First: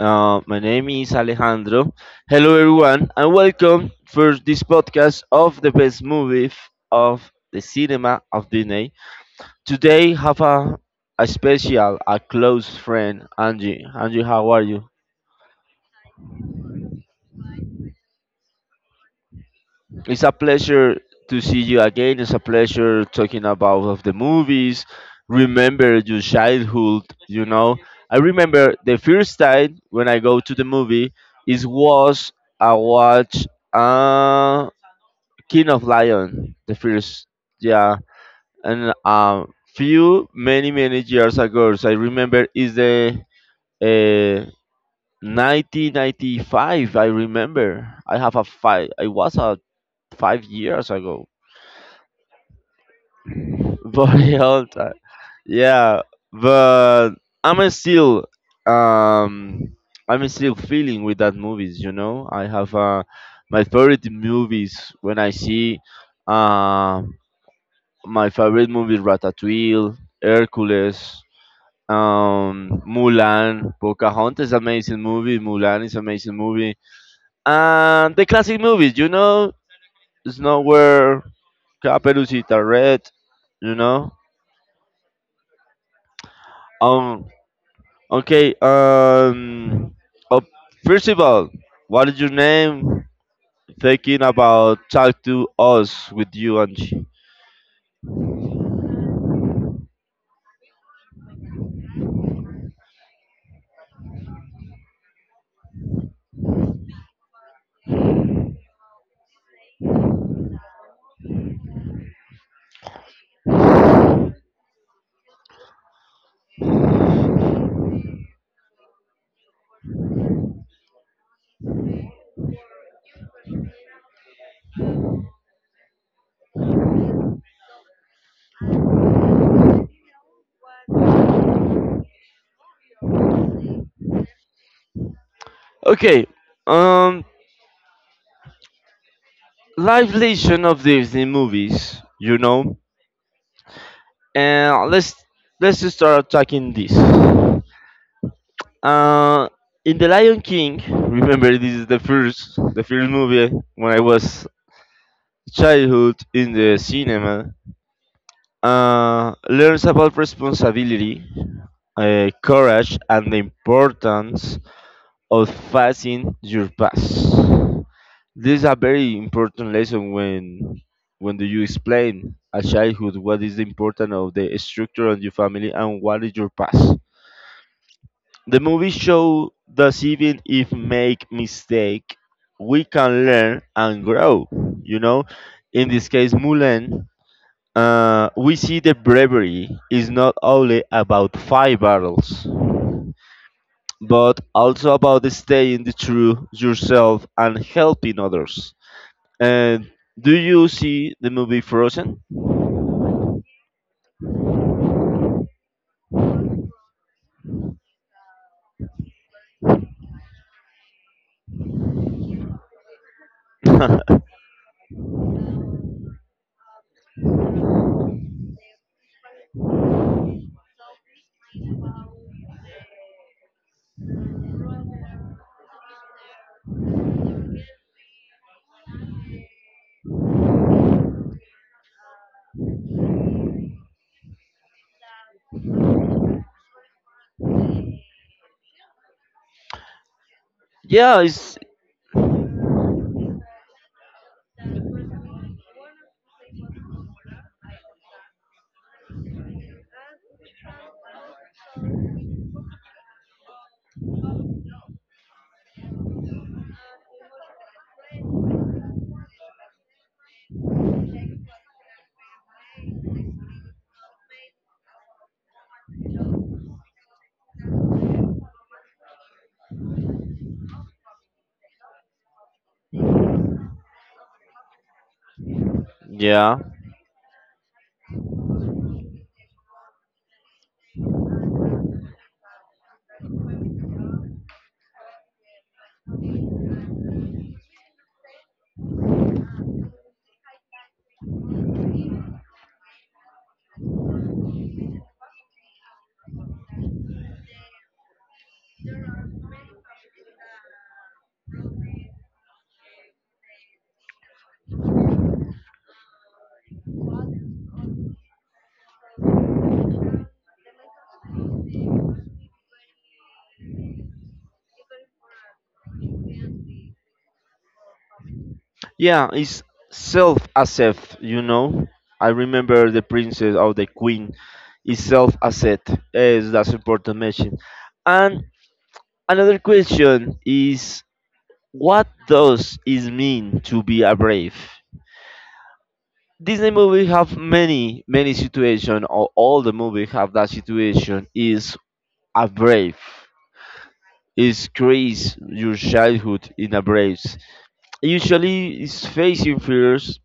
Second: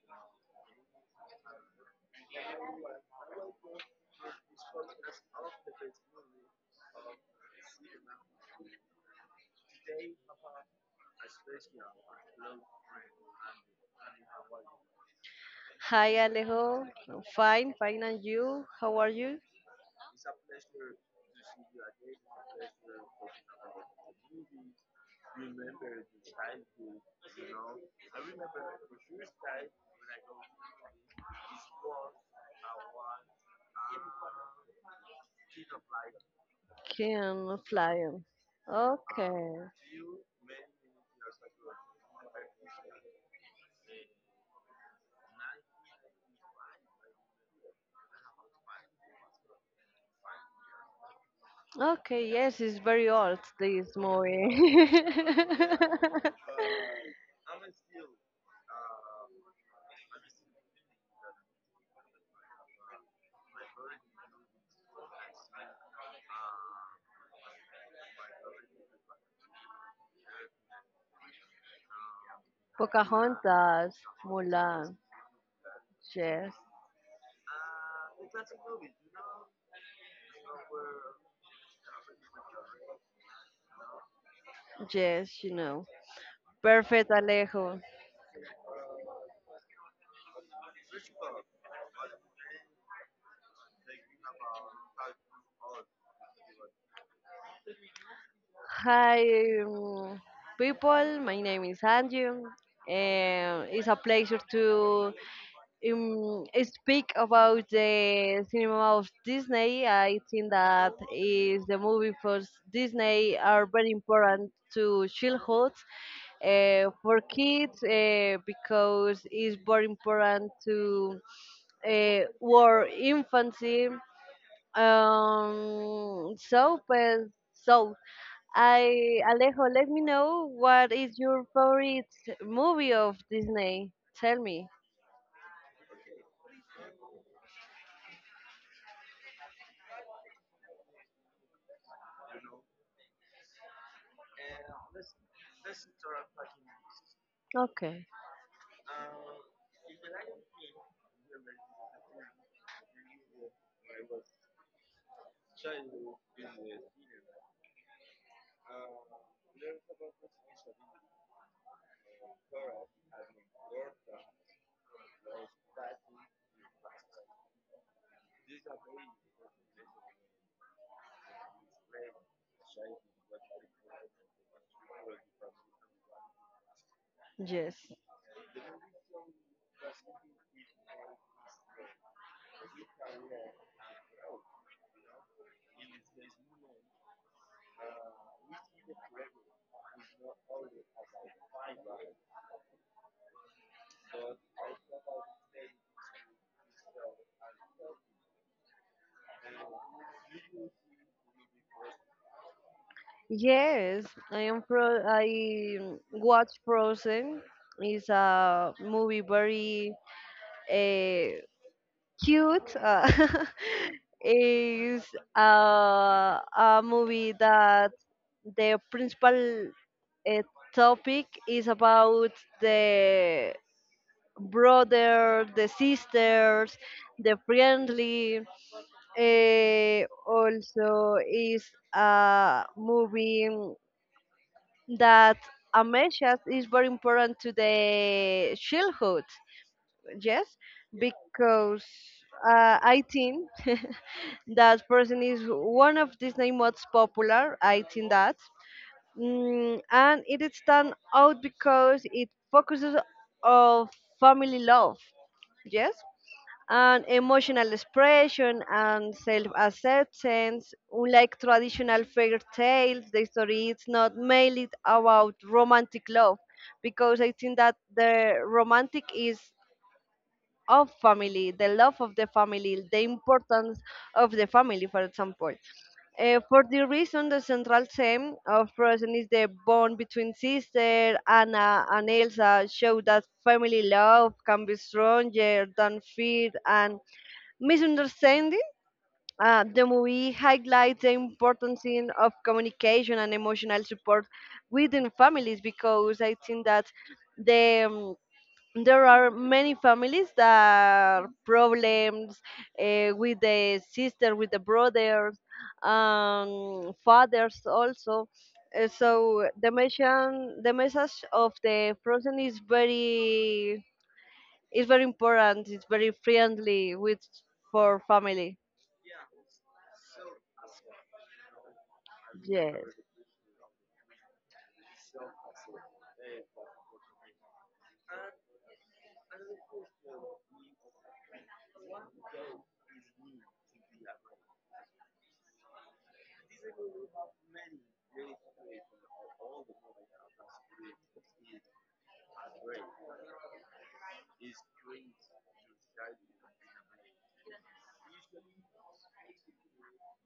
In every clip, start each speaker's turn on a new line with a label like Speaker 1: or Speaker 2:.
Speaker 1: My name is Alejandro. Hello, everyone, and welcome for this podcast of the best movie f- of the cinema of Disney. Today, have a special, a close friend, Angie. Angie, how are you?
Speaker 2: Hi Alejo, fine, fine, and you? How are you?
Speaker 1: It's a pleasure to see you again. It's a pleasure talking about of the movies. Remember your childhood, you know. I remember the first time when I go to the movie is was I watch King of Lion, the first
Speaker 2: Can
Speaker 1: yeah.
Speaker 2: flying.
Speaker 1: And
Speaker 2: Okay,
Speaker 1: few many years ago so I remember is the uh 1995, I remember I have a five I was a 5 years ago
Speaker 2: okay, yes, it's very old this
Speaker 1: for
Speaker 2: movie.
Speaker 1: the time. Yeah, but I'm still um I'm still feeling with that movies. You know, I have my favorite movies when I see uh, my favorite movie Ratatouille, Hercules. Mulan,
Speaker 2: Pocahontas,
Speaker 1: Pocahontas,
Speaker 2: Mulan,
Speaker 1: amazing movie. Mulan is amazing
Speaker 2: yes,
Speaker 1: movie, and the classic movies, you know, Snow White, Caperucita Red, you know,
Speaker 2: yes, you know. Perfect,
Speaker 1: um,
Speaker 2: Alejo.
Speaker 1: okay. Oh, First of all, what is your name? Thinking about talk to us with you, Angie.
Speaker 2: Hi, um, people. My name is Andrew, and it's a pleasure to speak about the cinema of Disney. I think that is the movie for Disney are very important to childhood, for kids, because it's very important to war infancy. So I Alejo, let me know what is your favorite movie of Disney. Tell me.
Speaker 1: Okay. Um. Live lesson of Disney movies. You know. And let's just start talking this.
Speaker 2: Okay.
Speaker 1: Uh, in The Lion King, remember this is the first movie when I was childhood in the cinema. Learns about responsibility, courage, and the importance of facing your past. This is a very important lesson when do you explain a childhood what is the importance of the structure of your family and what is your past.
Speaker 2: Yes.
Speaker 1: The movie show that even if make mistake, we can learn and grow. You know, in this case, Mulan we see the bravery is not only about five battles, but also about staying the true yourself and helping others. And do you see the movie Frozen?
Speaker 2: Yes, I am pro. I watch Frozen. It's a movie very uh, cute. Is a, a movie that the principal uh, topic is about the brother, the sisters, the friendly. Also, is a movie that amnesia is very important to the childhood, yes,
Speaker 1: yeah, it's
Speaker 2: because I think that person is one of Disney most popular. I think that and it is stand out because it focuses on family love, yes, and emotional expression and self-acceptance. Unlike traditional fairy tales, the story is not mainly about romantic love, because I think that the romantic is of family, the love of the family, the importance of the family, for example.
Speaker 1: yeah,
Speaker 2: For the reason, the central theme of Frozen is the bond between sister Anna and Elsa, show that family love can be stronger than fear and misunderstanding. The movie highlights the importance in, of communication and emotional support within families, because I think that the um, there are many families that problems with the sister, with the brothers, fathers also. So the message of the Frozen is very, is very important. It's very friendly with, for family,
Speaker 1: Yeah, it's self accept, you know. I
Speaker 2: yes.
Speaker 1: remember the princess or the queen is self accept. Yes, that's important message. And another question is, what does it mean to be a brave? Disney movie have many many situation or all the movie have that situation is a brave is crazy your childhood in a braves usually is facing fears,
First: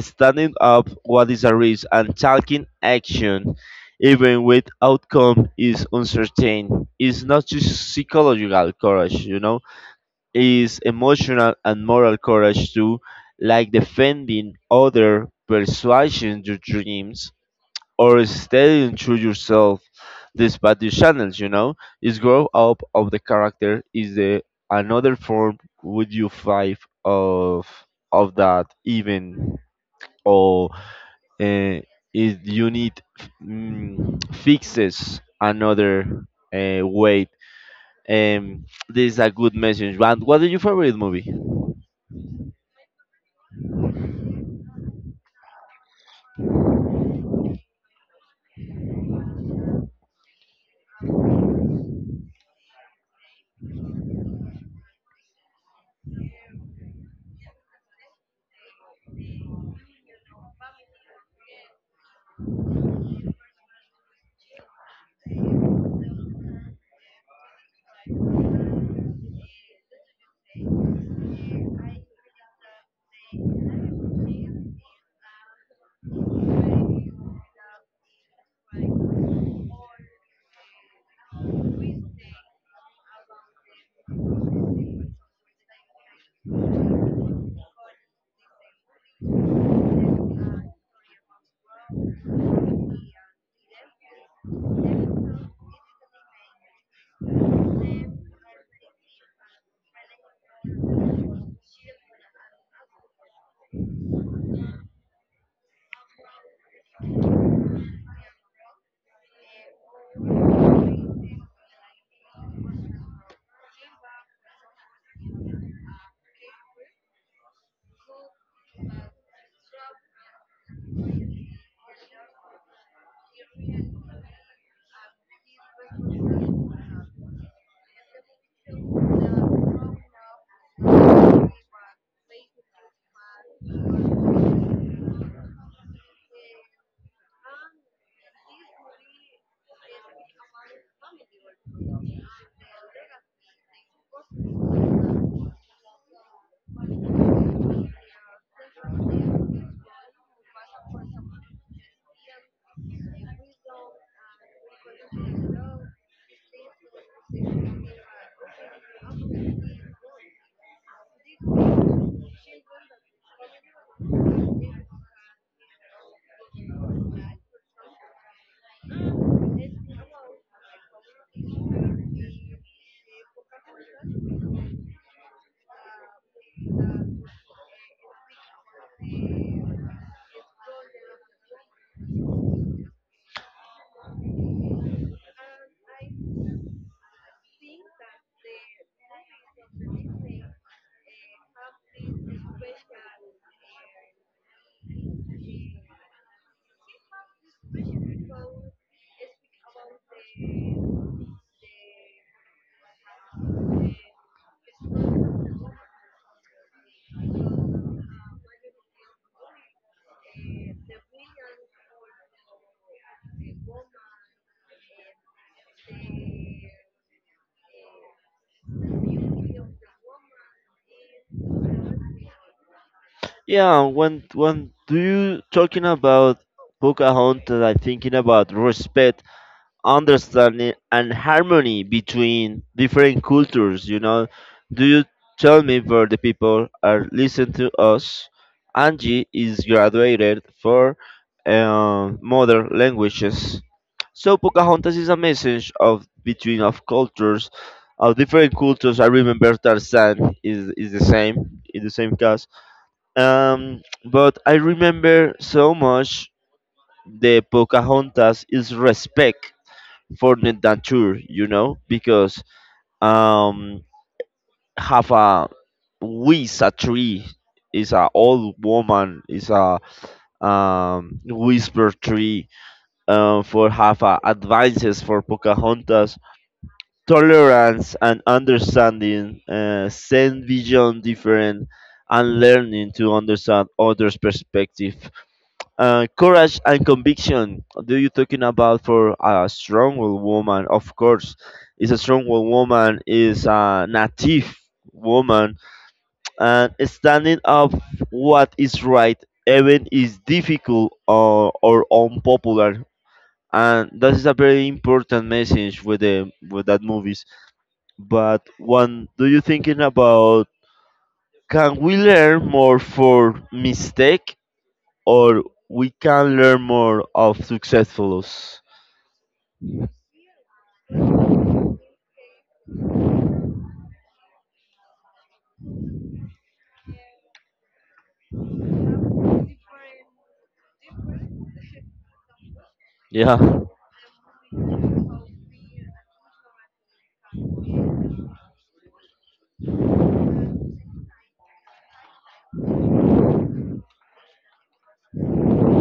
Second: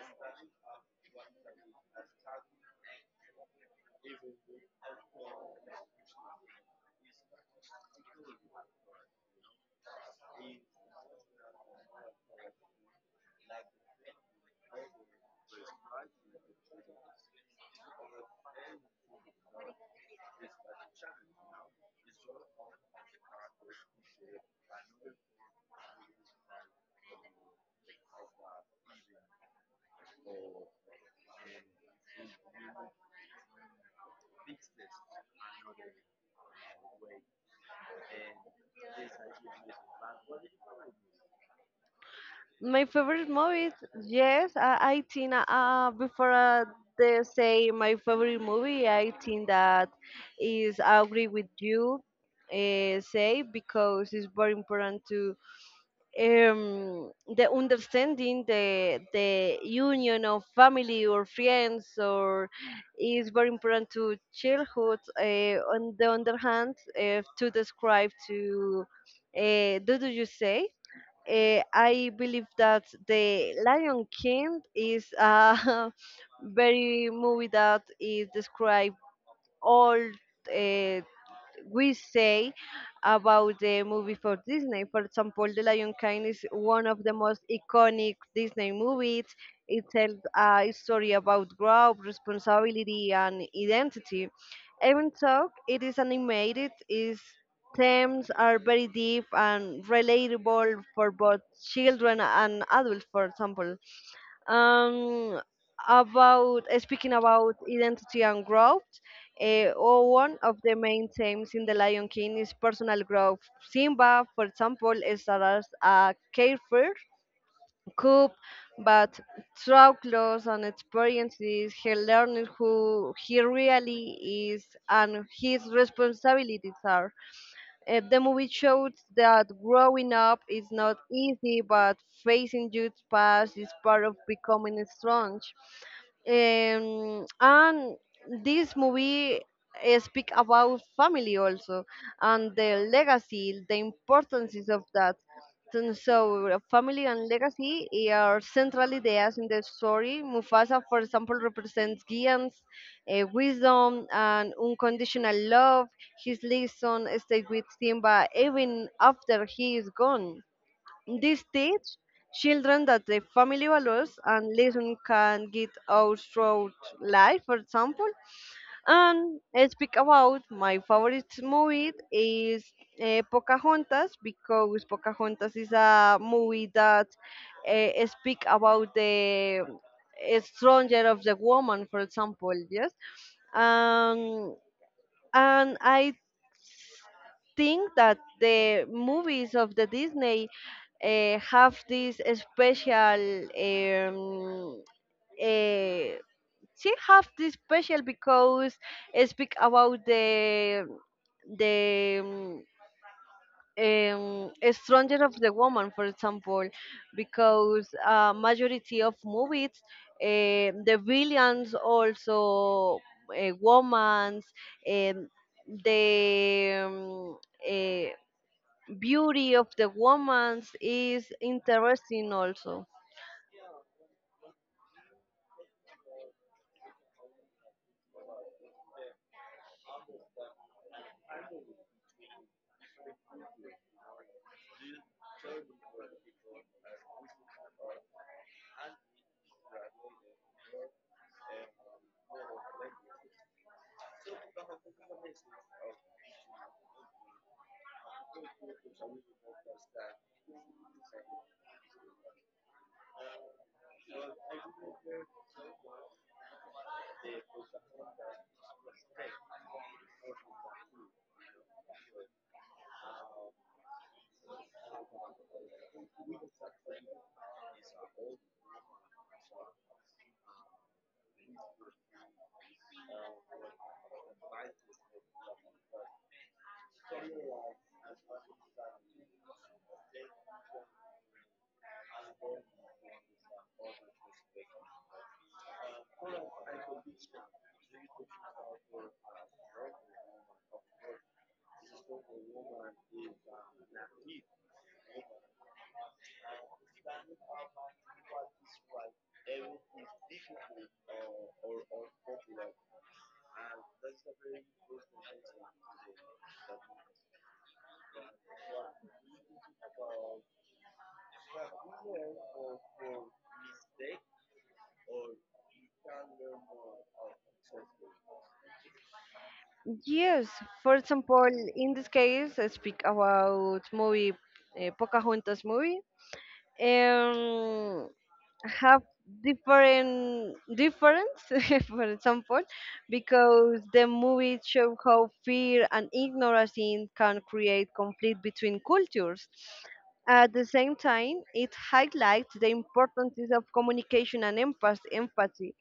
Speaker 1: standing up what is a risk and taking action, even with outcome is uncertain. It's not just psychological courage, you know, is emotional and moral courage too, like defending other, persuading your dreams, or staying true yourself despite the channels, you know, is grow up of the character is the another form would you five of that even or uh, is you need fixes another way. This is a good message. And what is your favorite movie?
Speaker 2: My favorite movies, yes, I think before, they say my favorite movie, I think that is I agree with you, say because it's very important to um, the understanding, the union of family or friends, or is very important to childhood. On the other hand, to describe to do you say, I believe that The Lion King is a very movie that is described all, uh, we say about the movie for Disney. For example, The Lion King is one of the most iconic Disney movies. It tells a story about growth, responsibility, and identity. Even though it is animated, its themes are very deep and relatable for both children and adults, for example, um, about, speaking about identity and growth. Or One of the main themes in The Lion King is personal growth. Simba, for example, starts a carefree cub, but through clothes and experiences, he learns who he really is and his responsibilities are. The movie showed that growing up is not easy, but facing your past is part of becoming strong. And this movie speak about family also and the legacy, the importance of that. So, family and legacy are central ideas in the story. Mufasa, for example, represents Gideon's wisdom and unconditional love. His lesson stays with Simba even after he is gone. This teach children that the family values and lesson can get out throughout life, for example. And I speak about my favorite movie is Pocahontas, because Pocahontas is a movie that speak about the stronger of the woman, for example, yes. Um, and I think that the movies of the Disney have this special uh, she have this special because it speak about the stronger of the woman, for example, because majority of movies, the villains also women's, um, the um, eh, beauty of the woman's is interesting also.
Speaker 1: Yeah, when do you talking about Pocahontas, I'm thinking about respect, understanding, and harmony between different cultures. You know, do you tell me where the people are listening to us? Angie is graduated for modern languages. So Pocahontas is a message of between of cultures, of different cultures. I remember Tarzan is the same in the same case, but I remember so much the Pocahontas is respect for the nature, you know, because um, have a with a tree is a old woman is a whisper tree for have a advices for Pocahontas, tolerance and understanding, send beyond different, and learning to understand others perspective. Courage and conviction. Do you talking about for a strong woman? Of course, is a strong woman is a native woman and standing up what is right, even is difficult or unpopular. And that is a very important message with the with that movies. But when do you thinking about? Can we learn more for mistake? Or we can learn more of successfuls.
Speaker 2: Yes, for example, in this case, I speak about movie, Pocahontas movie, um, have different difference for example,
Speaker 1: Yeah.
Speaker 2: because the movie show how fear and ignorance can create conflict between cultures. At the same time, it highlights the importance of communication and empathy.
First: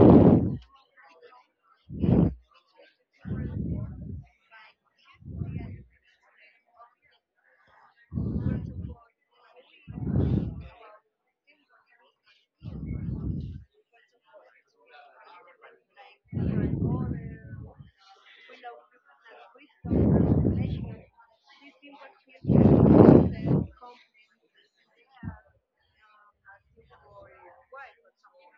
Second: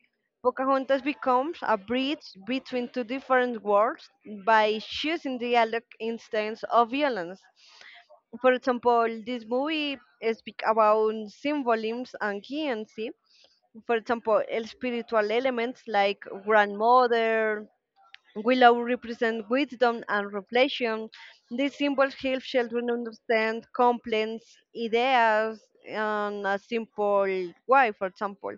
Speaker 2: Pocahontas becomes a bridge between two different worlds by choosing dialogue instead of violence. For example, this movie speak about symbolisms and currency. For example, spiritual elements like grandmother, Willow represents wisdom and reflection. These symbols help children understand complex ideas in a simple way, for example.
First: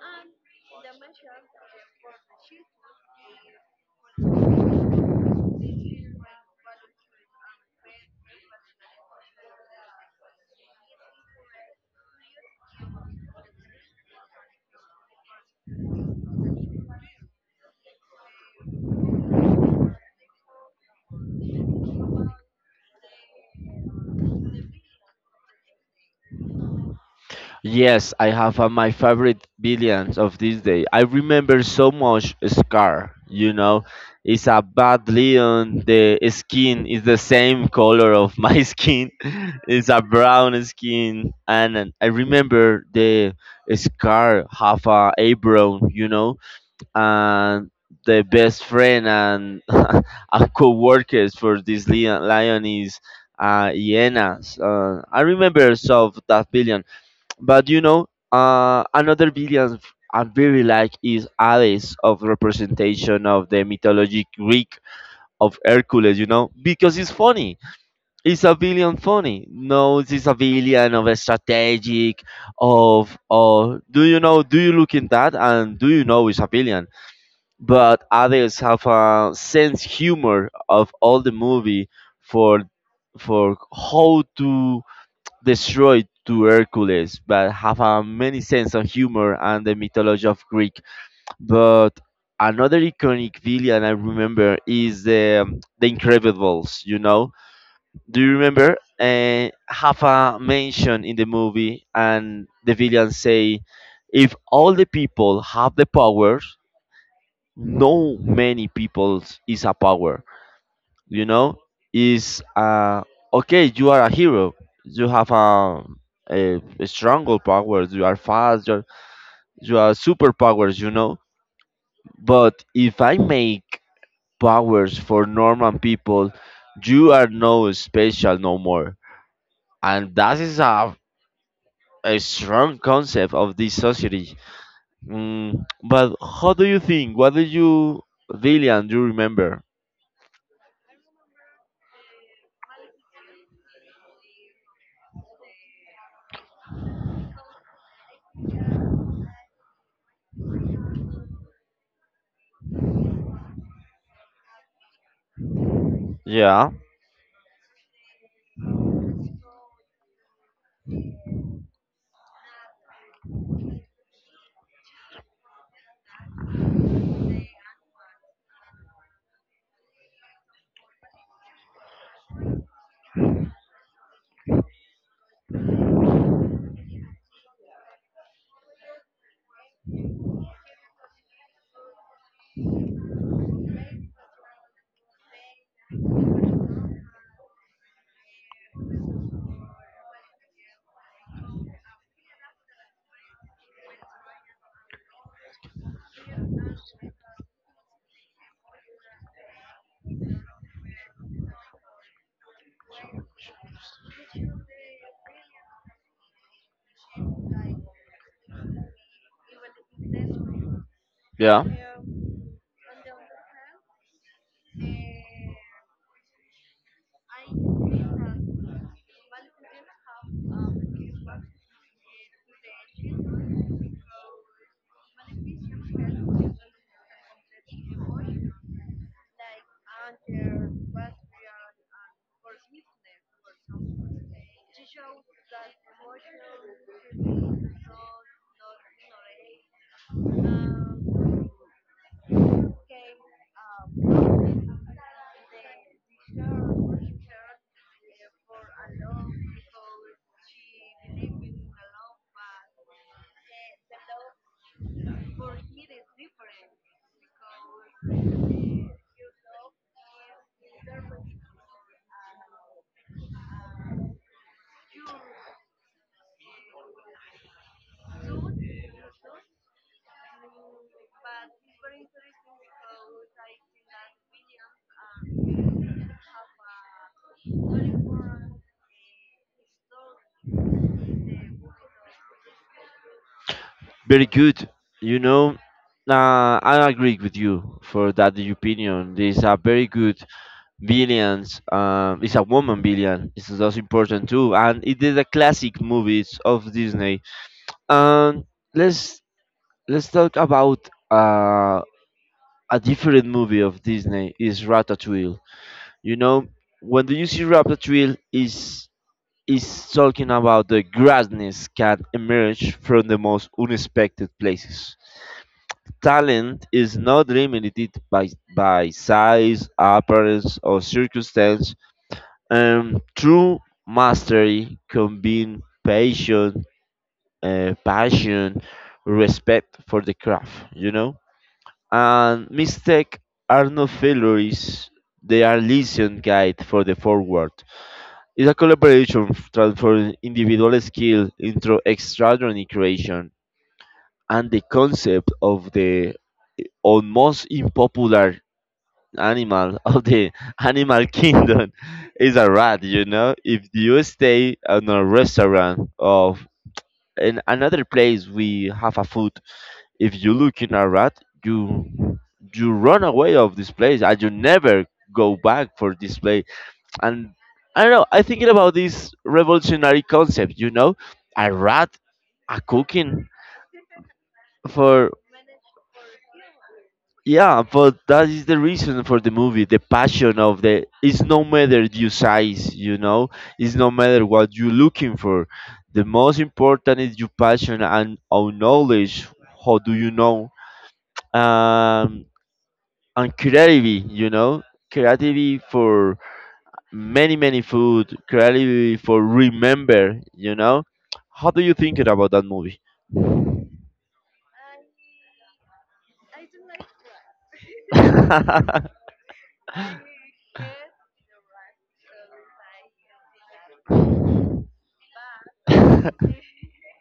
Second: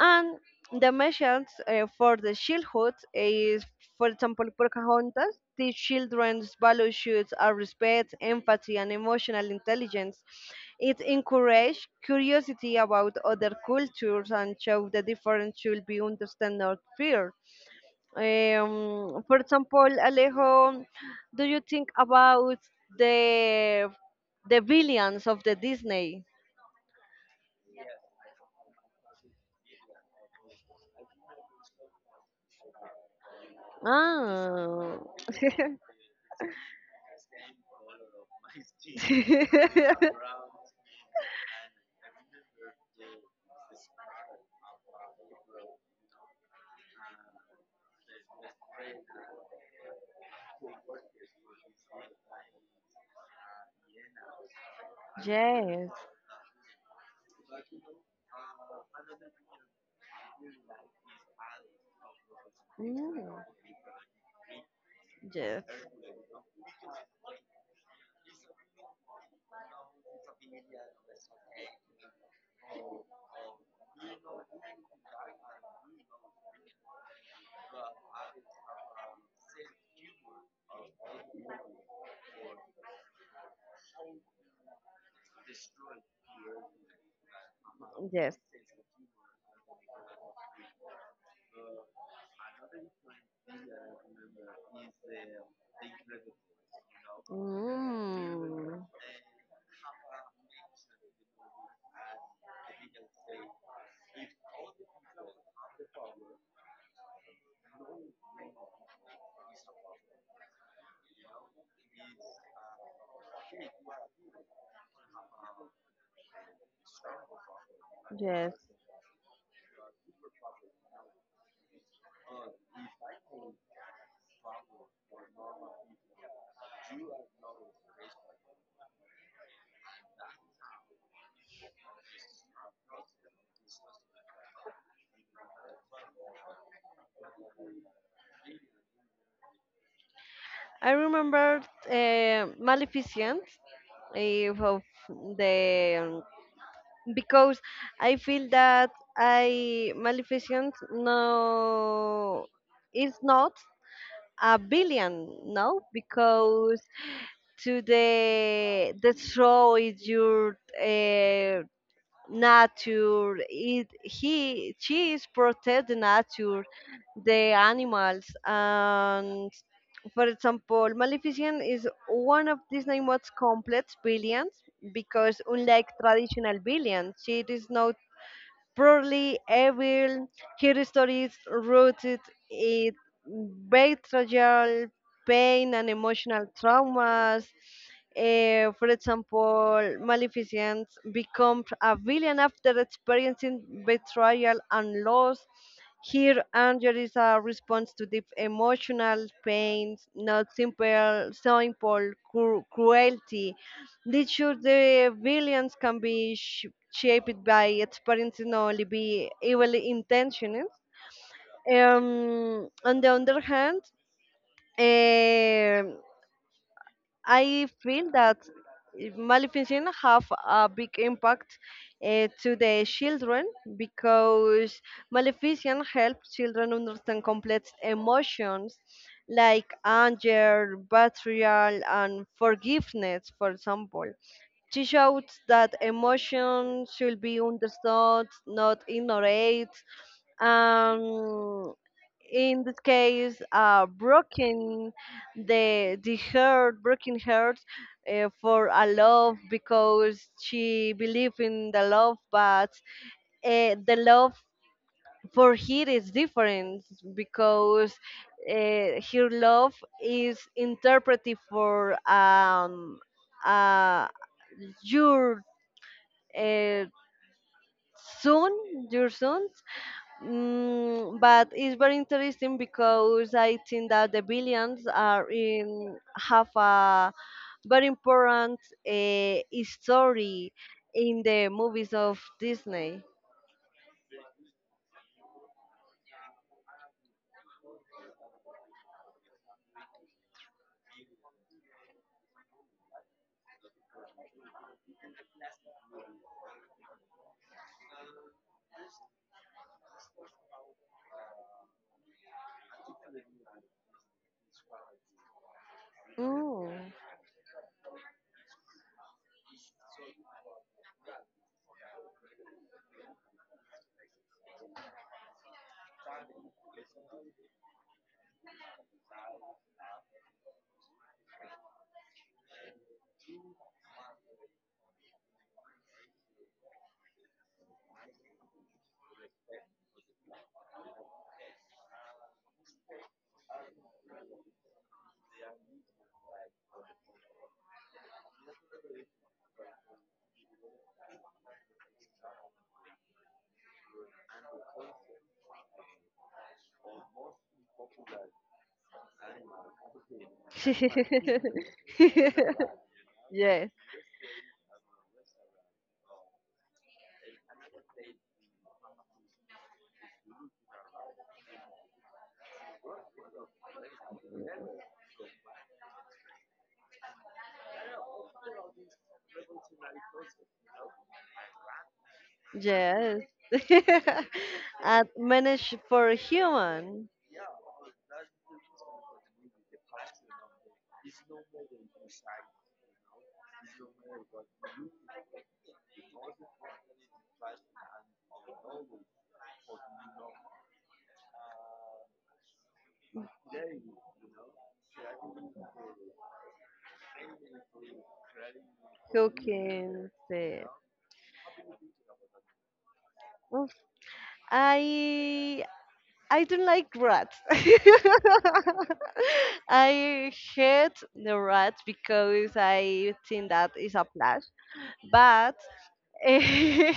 Speaker 2: And the message, for the childhood is, for example, Pocahontas teach children's values are respect, empathy, and emotional intelligence. It encourages curiosity about other cultures and shows the difference should be understood, not feared. For example, Alejo, do you think about the the villains of the Disney?
Speaker 1: Yes, I have my favorite villains of this day. I remember so much Scar, you know. It's a
Speaker 2: Ah.
Speaker 1: bad lion. The skin is the same color of my skin. It's a brown skin. And I remember the Scar have a apron, you know. And the best friend and a co-workers for this lion is hyenas. I remember
Speaker 2: Yes.
Speaker 1: some of that billion, but you know, another I really like is Hades of representation
Speaker 2: Mm,
Speaker 1: of the mythologic Greek of
Speaker 2: yes.
Speaker 1: Hercules. You know, because it's funny. It's a billion funny. No, it's a billion of a strategic of or do you know? Do you look in that and do you know it's a billion? But others have a sense humor of all the movie for for how to destroy to Hercules, but have a
Speaker 2: Yes.
Speaker 1: many sense of humor and the mythology of Greek. But another iconic villain I remember is the Incredibles. You know, do you remember? Have a mention in the movie, and the villain say, "If all the people have the power." No, many peoples is a power, you know, is okay, you are a hero, you have a a stronger powers, you are
Speaker 2: Yes.
Speaker 1: fast, you're, you are superpowers, you know, but if I make powers for normal people, you are no special no more, and that is a strong concept of this society. But how do you think what do you Lillian, do you remember?
Speaker 2: I remember Maleficent, eh, of the because I feel that I Maleficent no, is not a billion no,
Speaker 1: Yeah.
Speaker 2: because to the destroy your nature, it he she is protect the nature, the animals. And for example, Maleficent is one of Disney most complex villains, because unlike traditional villains, she is not probably evil. Her stories rooted in betrayal, pain, and emotional traumas. Eh, for example, Maleficent becomes a villain after experiencing betrayal and loss. Here, anger is a response to deep emotional pain, not simple cruelty. Did sure the villains can be shaped by experience and only be evil intentioned.
Speaker 1: Yeah,
Speaker 2: On the other hand, um I feel that Maleficent have a big impact to the children, because Maleficent helps children understand complex emotions like anger, betrayal, and forgiveness, for example. She shows that emotions should be understood, not ignored. Um, in this case, broken, the heart broken heart, for a love, because she believed in the love, but the love for her is different, because her love is interpreted for uh, your, uh, son, your son. Mm, but it's very interesting because I think that the billions are in have a very important uh, story in the movies of Disney.
Speaker 1: very good. You know, I agree with you for that opinion. This is a very good villains. It's a woman villain. It's just important too, and it is a classic movies of Disney. And let's let's talk about a different movie of Disney is Ratatouille. You know,
Speaker 2: Mm.
Speaker 1: when do you see Ratatouille? Is talking about the greatness can emerge from the most unexpected places. Talent is not limited by size, appearance, or circumstance, and true mastery combines passion, respect for the craft, you know? And mistakes are not failures, they are lesson guide for the forward. It's a collaboration transforming individual skill into extraordinary creation, and the concept of the almost unpopular animal of the animal kingdom is a rat. You know, if
Speaker 2: Yes,
Speaker 1: you stay in a restaurant of in another place we have a food, if you look in a rat, you you run away of this place and you never go back for this place. And I don't know, I thinking about this revolutionary concept, you know, a rat, a
Speaker 2: yes.
Speaker 1: cooking
Speaker 2: And
Speaker 1: for
Speaker 2: managed for a human.
Speaker 1: yeah, but that is the reason for the movie, the passion of the it's no matter your size, you know, it's no matter what you're looking for. The most important is your passion and our knowledge. How do you know? Um, and creativity, you know, creativity for many many food clearly for
Speaker 2: Who can
Speaker 1: remember you
Speaker 2: say.
Speaker 1: know, how do you think it about that movie?
Speaker 2: I I don't like rats. I hate the rats because I think that is a plus. But eh,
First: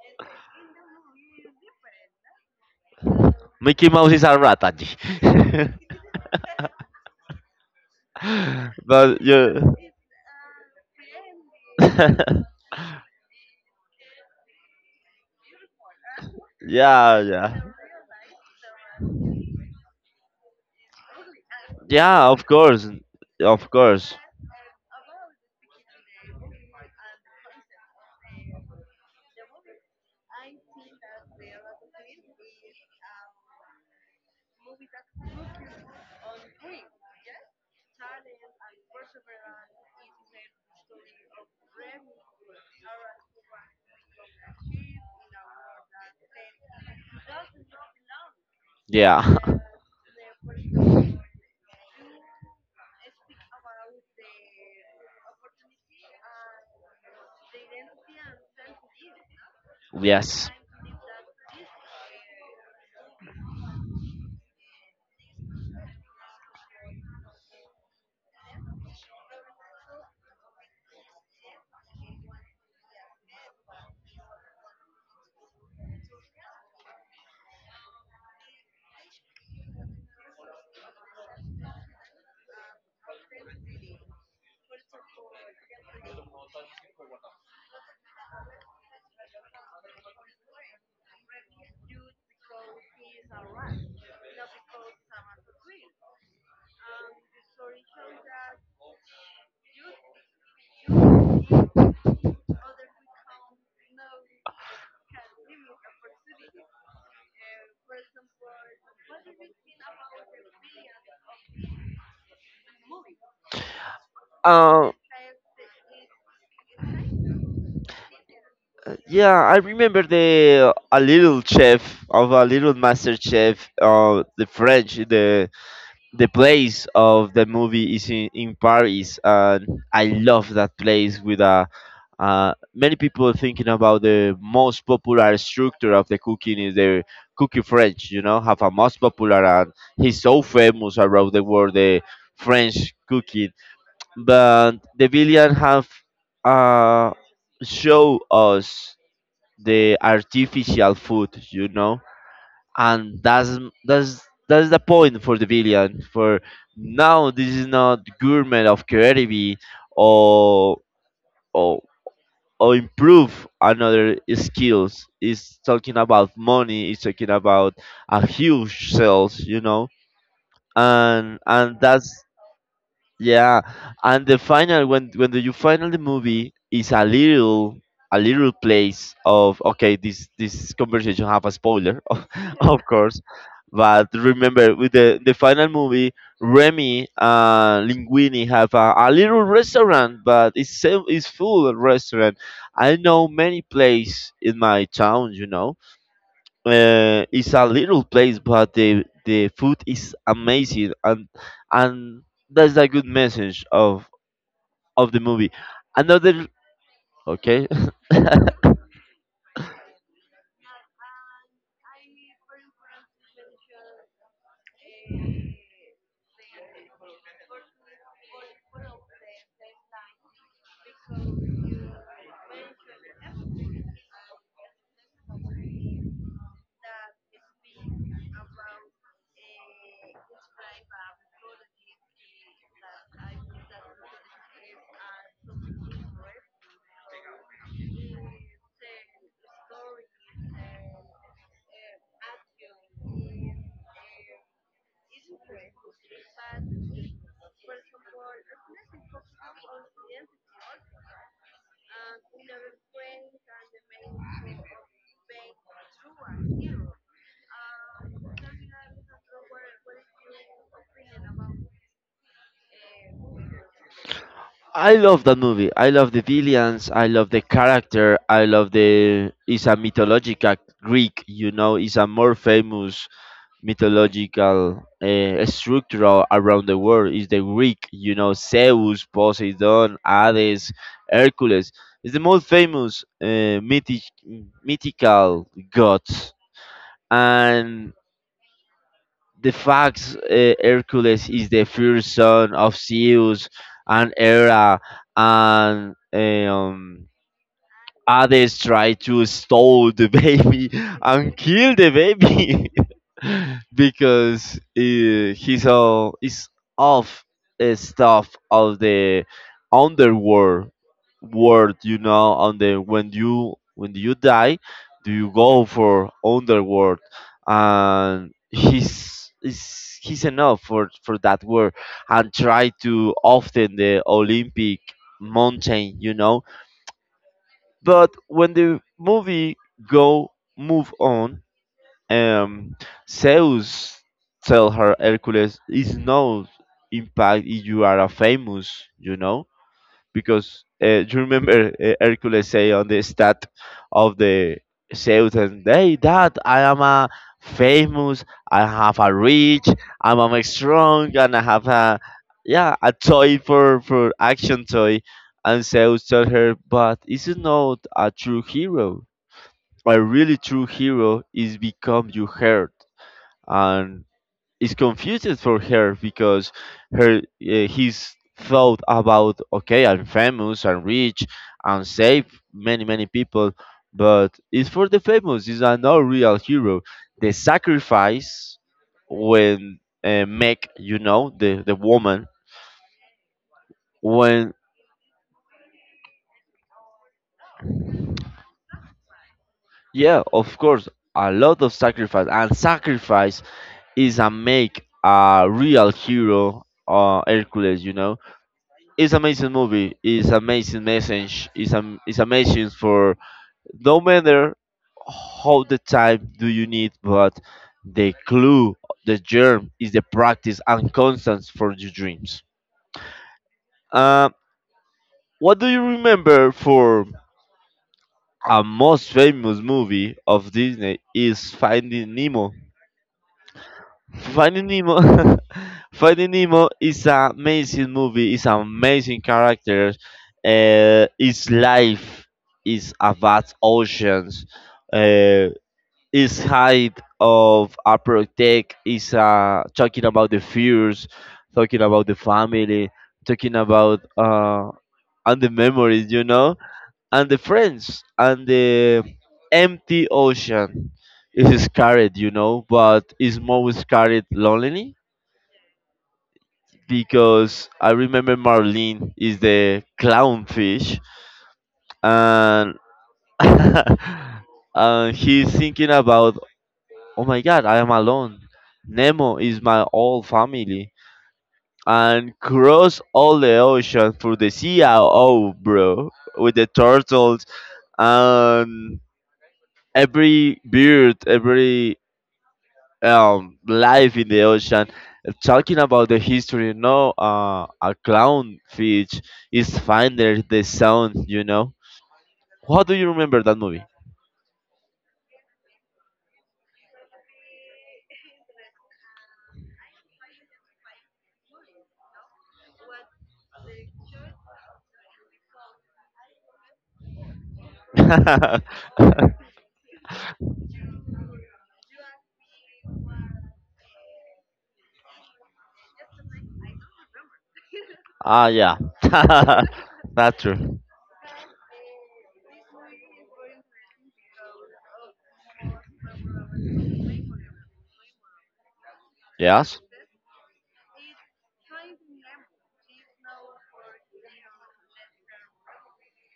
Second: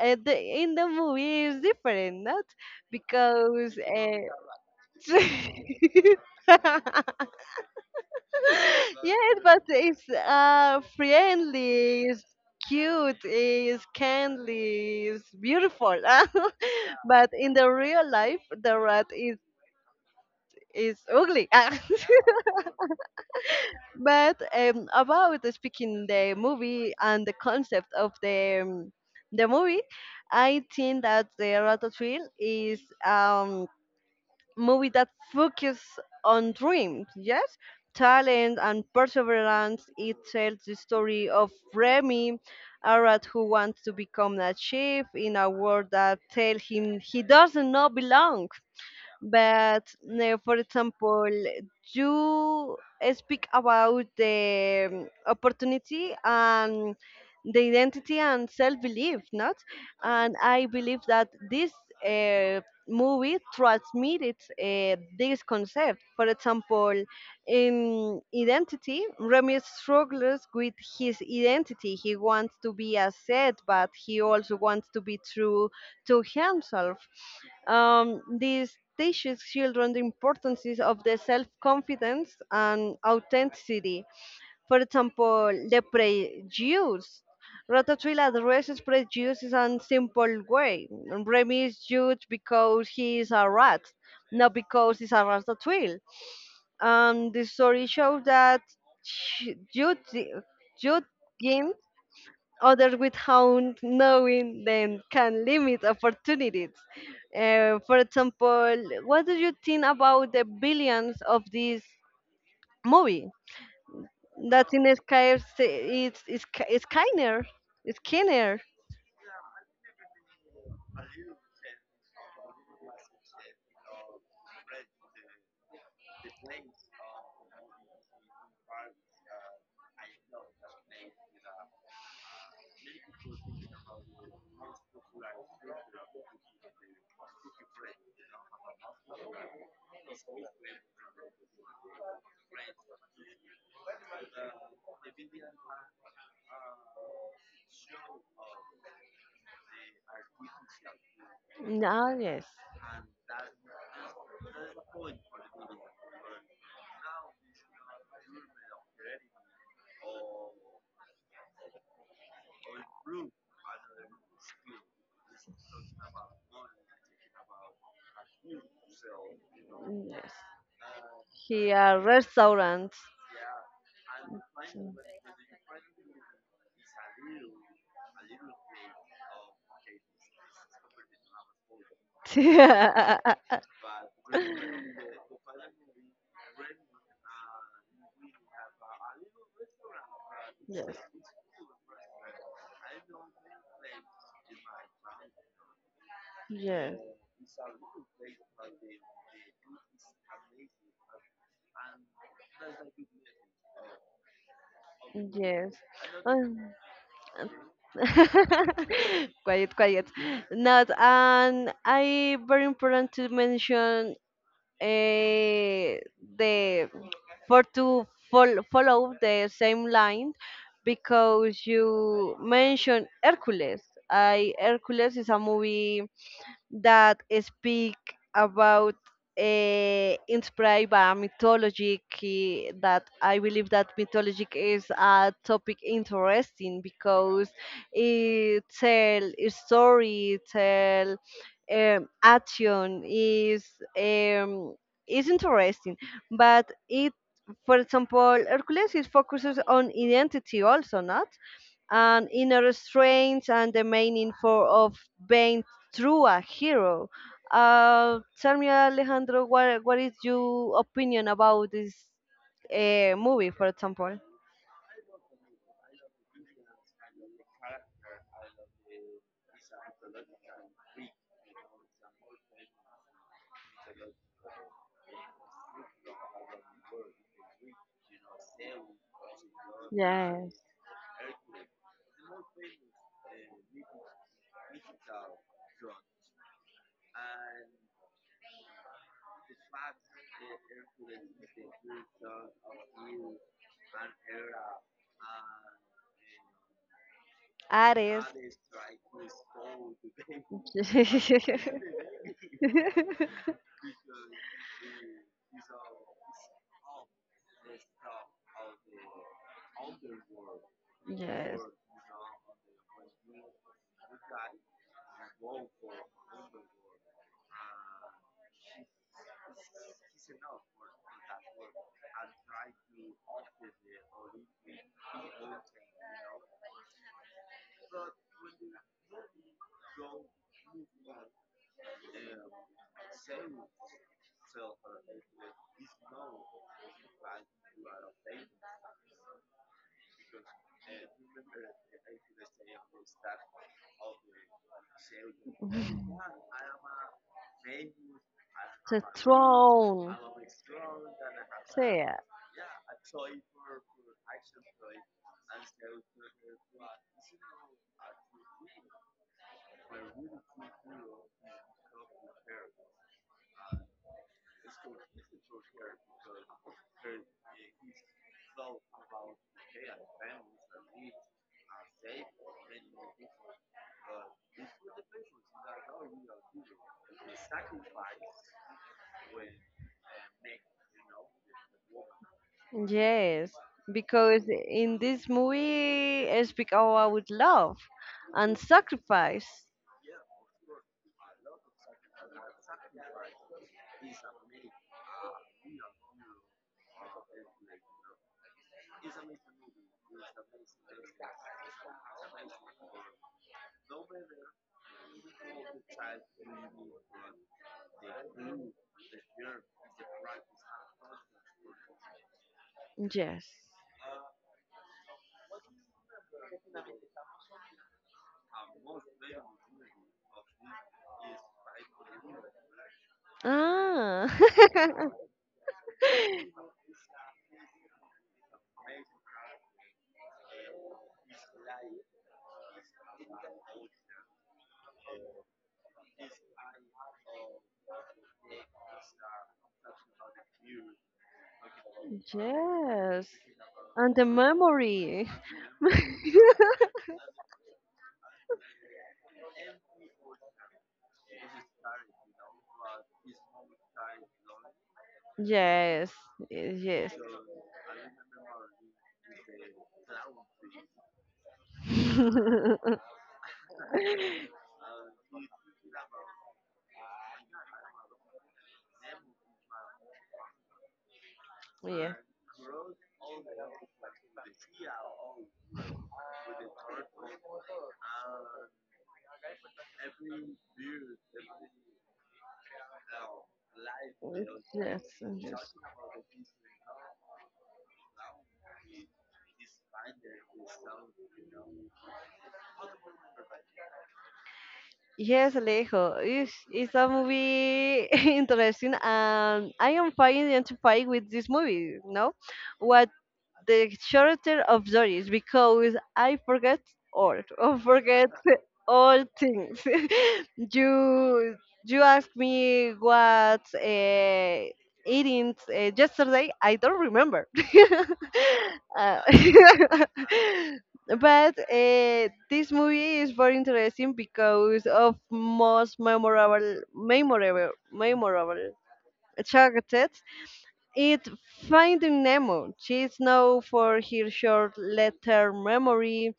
Speaker 2: the, in the movie is different, not because
Speaker 1: Mickey Mouse is a rat, Angie. But
Speaker 2: yes, but
Speaker 1: you
Speaker 2: it's friendly. It's cute, it's kindly, it's beautiful.
Speaker 1: yeah,
Speaker 2: But in
Speaker 1: yeah.
Speaker 2: the real life the rat is ugly. Ah.
Speaker 1: Yeah, of course. Of course.
Speaker 2: But about speaking the movie and the concept of the movie, I think that the Ratatouille is movie that focuses on dreams. Yes, talent and perseverance. It tells the story of Remy. A rat who wants to become a chef in a world that tells him he doesn't know belong.
Speaker 1: Yeah.
Speaker 2: But for example, you speak about the opportunity and the identity and self-belief, not? And
Speaker 1: Yes.
Speaker 2: I believe that this uh, movie transmitted this concept. For example, in identity, Remy struggles with his identity. He wants to be a saint, but he also wants to be true to himself. This teaches children the importance of the self-confidence and authenticity. For example, the prejudice. Ratatouille addresses prejudice in a simple way. Remy is judged because he is a rat, not because he's a ratatouille. The story shows that sh- youth, youth gain others without knowing them can limit opportunities. For example, what do you think about the billions of this movie? That's in
Speaker 1: Um,
Speaker 2: Sky, it's Skinner. Skinner.
Speaker 1: yeah, I remember the a little chef of a little master chef, the French, the place of the movie is in Paris, and I love that place with a. Many people thinking about the most popular structure of the cooking is the cookie French. You know, have a most popular and he's so famous around the world the French cooking. But the villain have uh, show us the artificial food. You know,
Speaker 2: Now, yes.
Speaker 1: and that's that's the point for the villain. For now, this is not gourmet of creativity, or or or improve another skills. It's talking about money. It's talking about a huge sales, you know,
Speaker 2: Yes.
Speaker 1: and
Speaker 2: Here,
Speaker 1: that's
Speaker 2: restaurants.
Speaker 1: yeah, and the final when you final the movie is a little place of okay, this conversation have a spoiler of
Speaker 2: Yes.
Speaker 1: course, but remember with the final movie Remy and Linguini have a little restaurant but it's full of restaurant. I know many place in my town, you know,
Speaker 2: Yes.
Speaker 1: it's a little place, but the food is amazing, and that's a good message of the movie.
Speaker 2: Yes.
Speaker 1: Another
Speaker 2: Um,
Speaker 1: okay,
Speaker 2: quiet, quiet. Not, and I very important to mention, eh, the for to follow the same line because you mentioned Hercules. I Hercules is a movie that speak about, inspired by mythology that I believe that mythology is a topic interesting, because it tell a story, it tell action um, is interesting, but it for example Hercules is focuses on identity also, not, and inner strength and the meaning for of being through a hero. Tell me, Alejandro, what is your opinion about this movie, for example?
Speaker 1: I love that movie. I love the villains. I love the character. I love the it's a mythological Greek. You know, it's a more famous mythological structure around the world is the Greek, you know, Zeus, Poseidon, Hades, Hercules. It's the most famous mythical gods. And the facts: Hercules is the first son of Zeus and Hera and
Speaker 2: Ares.
Speaker 1: others try to stole the baby and kill the baby because he's all is of stuff of the underworld world. You know, on the when you die, do you go for underworld? And he's is he's enough for that world and try to often the Olympic mountain. You know, but when the movie go move on, um, Zeus tell her Hercules is no impact if you are a famous, because you remember Hercules say on the stat of the Zeus and hey
Speaker 2: Mhm.
Speaker 1: that I am a famous, I
Speaker 2: The
Speaker 1: have a rich,
Speaker 2: throne.
Speaker 1: I'm, I strong and I have
Speaker 2: So
Speaker 1: a
Speaker 2: yeah,
Speaker 1: yeah a toy for action toy. And Zeus told her but this is not a true hero, a really true hero is become you hurt, and is confused for her because her his thought about okay I'm famous and rich and save many many people, but it's for the famous is not real hero, the sacrifice when make the woman
Speaker 2: yes, because
Speaker 1: when
Speaker 2: in this movie, I speak about love and sacrifice.
Speaker 1: yeah of course a lot of sacrifice and sacrifice is a make a real hero hercules, you know. It's amazing movie. It's amazing message. It's amazing for no matter how the time do you need, but the clue, the germ is the practice and constants for your dreams.
Speaker 2: Yes.
Speaker 1: Uh, what do you remember for a most famous movie of Disney is Finding Nemo?
Speaker 2: Ah.
Speaker 1: Finding Nemo, Finding Nemo is an amazing movie. It's an amazing characters. Its life is about oceans. Uh, its height of a protect is talking about the fears, talking about the family,
Speaker 2: Yes.
Speaker 1: talking about
Speaker 2: And the memory.
Speaker 1: and the memories, you know, and the friends and the empty ocean is scared, you know, but is more scared lonely
Speaker 2: Yes. Yes.
Speaker 1: because I remember Marlin is the clownfish, and and he's thinking about, oh my God, I am alone. Nemo is my whole family, and cross all the ocean for the CIO, bro, with the turtles and every bird, every life in the ocean. Talking about the history, no, a clownfish is finder the sound, you know. How do you remember that movie?
Speaker 2: Yes, Alejo, it's a movie interesting, and I am fine identifying with this movie. No, what the character of Doris, because I forget all, or forget all things. you you asked me what eating yesterday. I don't remember.
Speaker 1: Ah, yeah,
Speaker 2: Uh,
Speaker 1: that's true.
Speaker 2: but this movie is very interesting because of most memorable memorable
Speaker 1: Yes.
Speaker 2: characters. It, finding Nemo, she's known for her short letter memory.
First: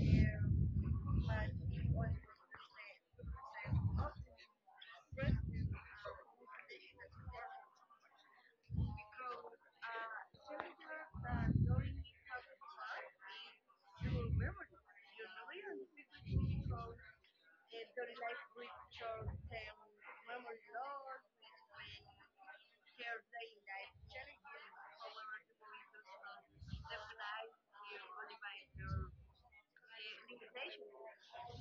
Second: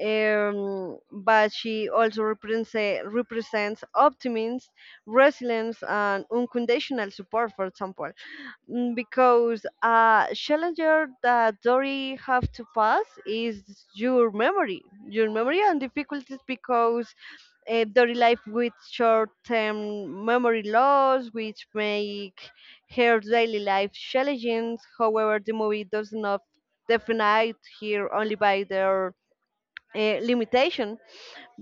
Speaker 2: Um, but she also represents optimism, resilience, and unconditional support, for example. Mm, because a challenger that Dory have to pass is your memory and difficulties, because Dory life with short-term memory loss, which make her daily life challenging. However, the movie does not define here only by their limitation,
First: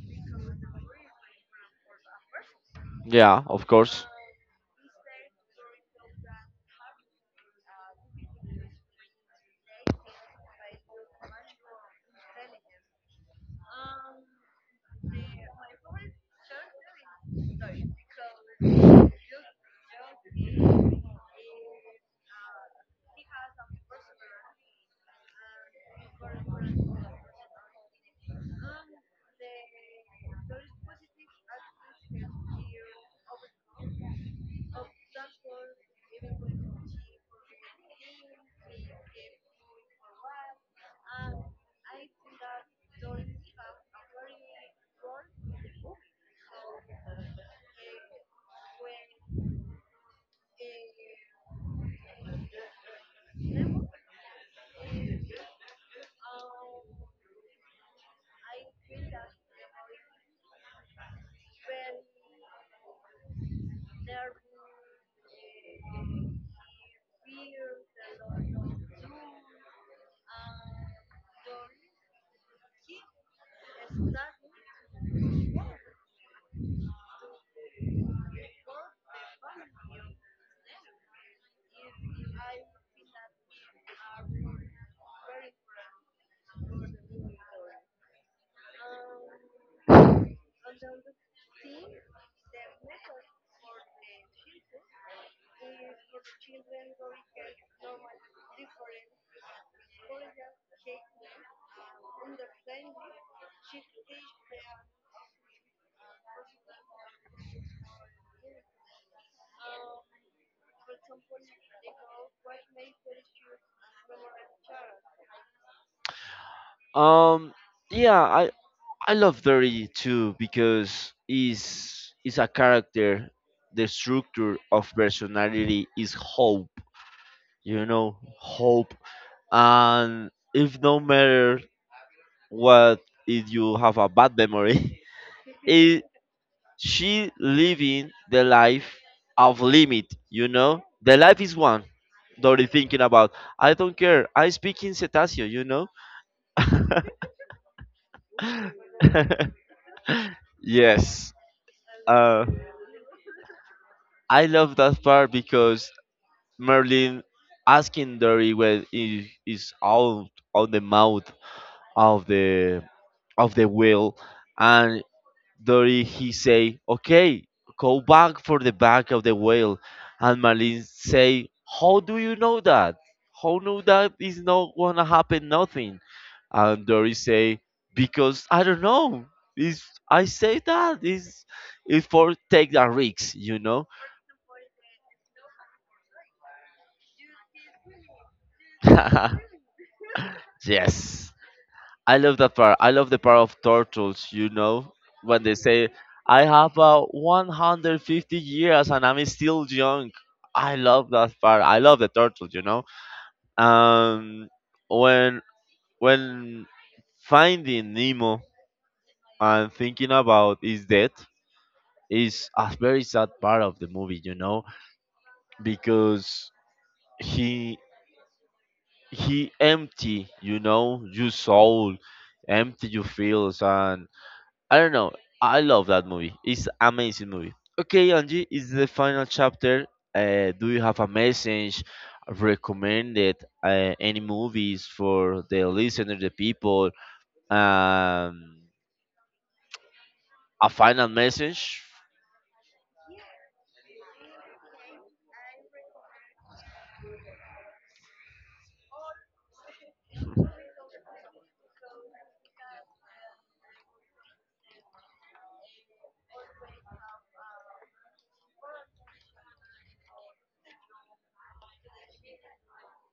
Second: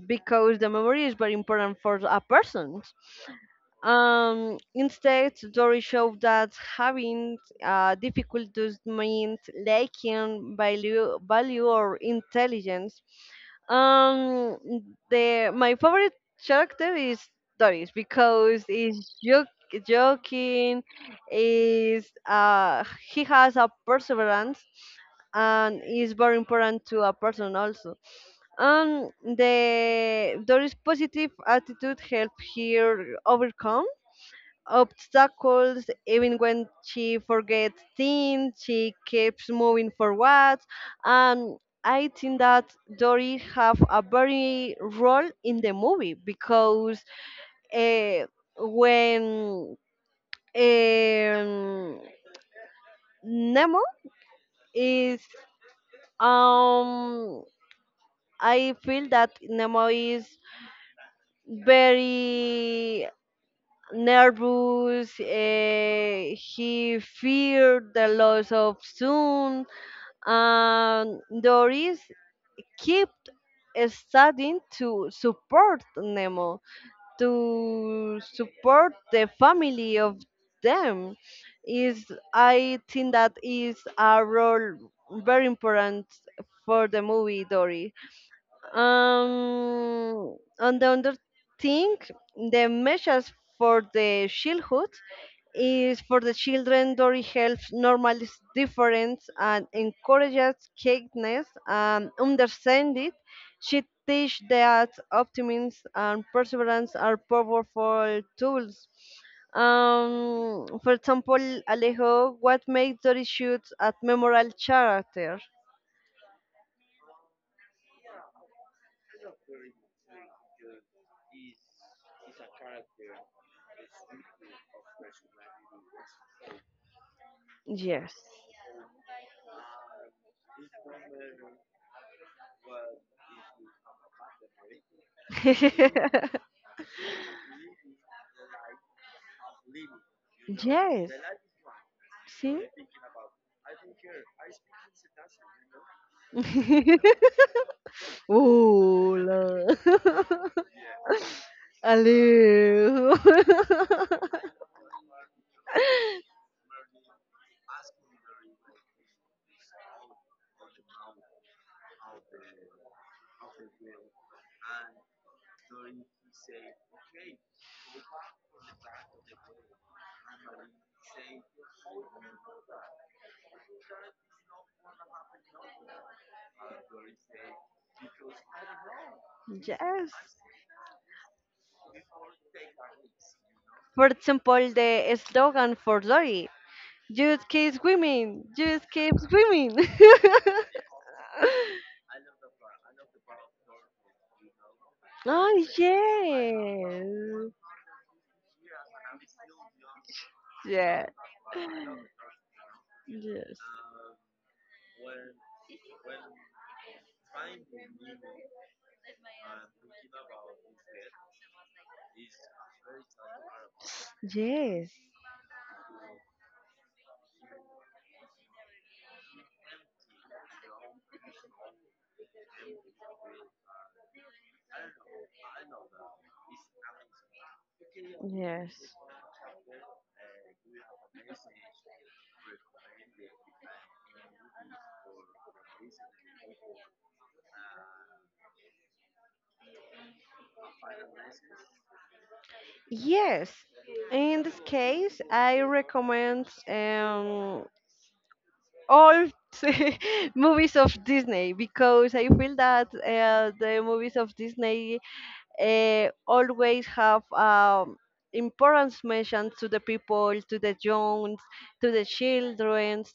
Speaker 2: because the memory is very important for a person.
Speaker 1: Yeah, of course.
Speaker 2: Instead, Dory showed that having difficult does mean lacking value or intelligence. Um, the my favorite character is Doris because he's joking, is he has a perseverance and is very important to a person also. The Doris' positive attitude helped her overcome obstacles. Even when she forgets things, she keeps moving forward. And I think that Dory have a very role in the movie because uh, when um, Nemo is um, I feel that Nemo is very nervous. Eh, he feared the loss of Sun, and Doris kept studying to support Nemo, to support the family of them. Is I think that is a role very important for the movie Dory. On the other thing, the measures for the shieldhood is for the children. Dory helps normalize difference and encourages kindness and understand it. She teaches that optimism and perseverance are powerful tools. For example, Alejo, what makes Dory Shoots a memorable character?
Speaker 1: Um, yeah, I love Dirty too because is a character. The structure of personality is hope. You
Speaker 2: Yes.
Speaker 1: know, hope. And if no matter what, if you have a bad memory, is she living the life of limit, you know?
Speaker 2: Yes.
Speaker 1: The life is one.
Speaker 2: See?
Speaker 1: Dory thinking about, I don't care, I speak in cetaceo, you know?
Speaker 2: Ooh, love.
Speaker 1: Yes. Uh,
Speaker 2: Hello.
Speaker 1: I love that part because Merlin asking Dory when he is out on the mouth of the of the wheel and Dory he say okay go back for the back of the wheel, and Marlene say how do you know that, how know that is not gonna happen nothing, and Dory say because I don't know. Is
Speaker 2: Yes.
Speaker 1: I say that is for take the risks, you know.
Speaker 2: For example, the slogan for Lori, just keep swimming, just keep swimming.
Speaker 1: Yes, I love that part. I love the part of turtles, you know, when they
Speaker 2: Oh,
Speaker 1: say, I have
Speaker 2: yes.
Speaker 1: 150 years and I'm still young. I
Speaker 2: Yeah.
Speaker 1: love that part. I love the turtles, you know.
Speaker 2: Yes.
Speaker 1: Um, when when finding Nemo and thinking about his death is a very sad part of the movie, you know,
Speaker 2: Yes.
Speaker 1: because he he empty, you know, your soul, empty your feels, and I don't know. I love that movie. It's amazing movie. Okay, Angie, it's
Speaker 2: Yes.
Speaker 1: the final chapter. Do you have a message? Recommended any movies for the listener, the people? Um, a final message?
Speaker 2: Yes. In this case, I recommend all movies of Disney, because I feel that the movies of Disney always have importance mentioned to the people, to the young, to the children.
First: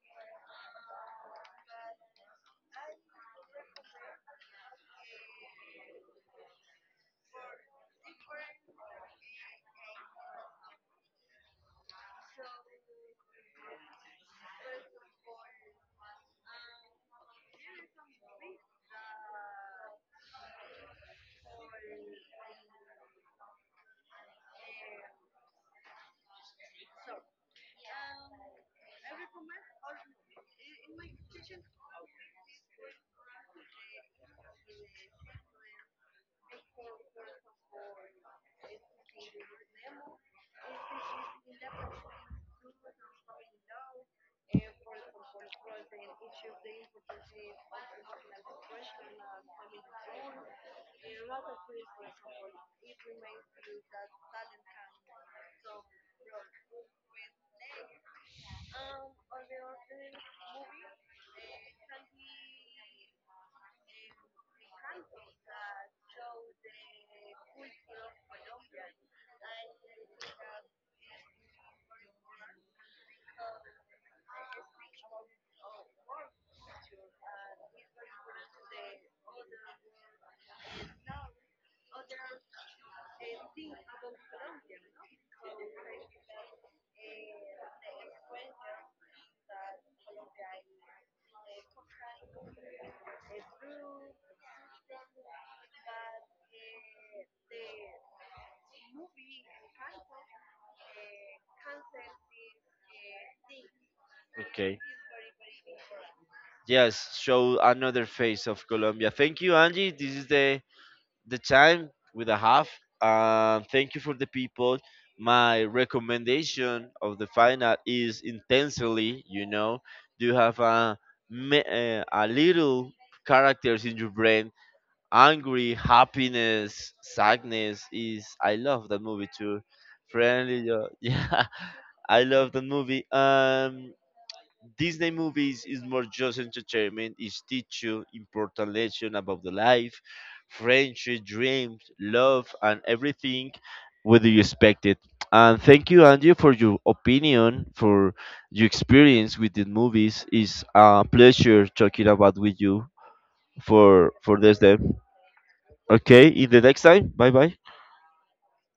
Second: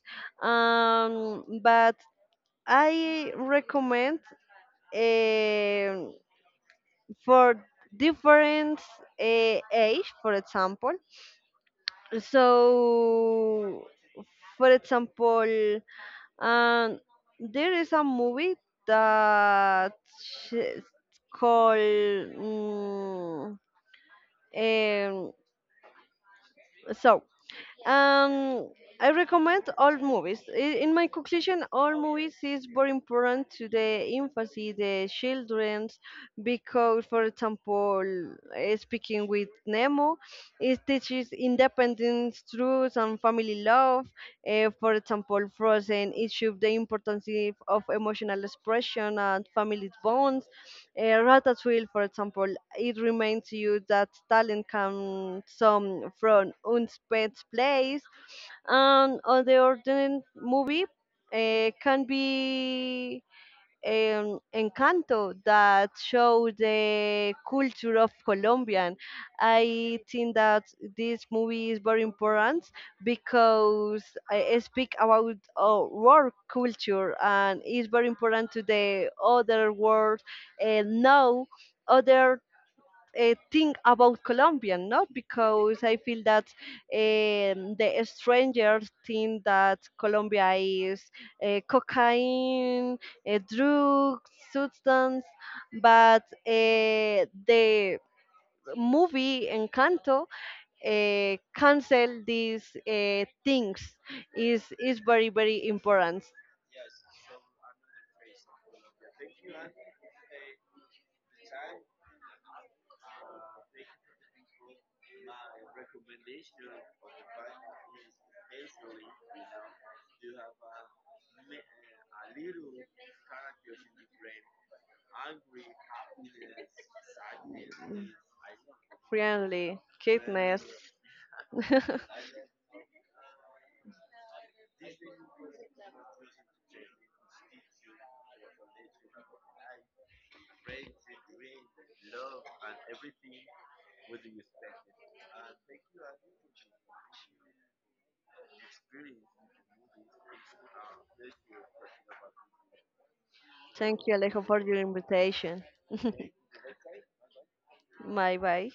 Speaker 2: But I recommend um for different uh, age, for example. So, for example, and there is a movie that is called um, so um, I recommend all movies. In my conclusion, all movies is very important to the infancy, the childrens, because, for example, speaking with Nemo, it teaches independence, truth, and family love. Eh, for example, Frozen, it shows the importance of emotional expression and family bonds. Ratatouille, for example, it reminds you that talent comes some from unspent place, and on the ordinary movie can be Encanto that show the culture of Colombian. I think that this movie is very important because I speak about work culture, and it's very important to the other world and know other think about Colombian, no? Because I feel that the strangers think that Colombia is cocaine, a drug, substance, but the movie Encanto cancel these things
Speaker 1: Okay.
Speaker 2: is very very important.
Speaker 1: Yes, show another face of Colombia. Thank you, Angie. This is the time with a half. Thank you for the people. My recommendation of the final is intensely. You know, you have a a little characters in your brain. Angry, happiness, sadness is. I love that movie too.
Speaker 2: Friendly, kindness.
Speaker 1: Friendly, yeah, I love that movie. Disney movies is more just entertainment, it teach you important lesson about the life, friendship, dreams, love, and everything whether you expect it. And thank you, Andrew, for your opinion, for your experience with the movies. It's a pleasure talking about with you
Speaker 2: Thank
Speaker 1: for
Speaker 2: you, Alejo,
Speaker 1: this
Speaker 2: for
Speaker 1: day.
Speaker 2: your invitation.
Speaker 1: Okay, in the next time. Bye bye.
Speaker 2: Bye bye.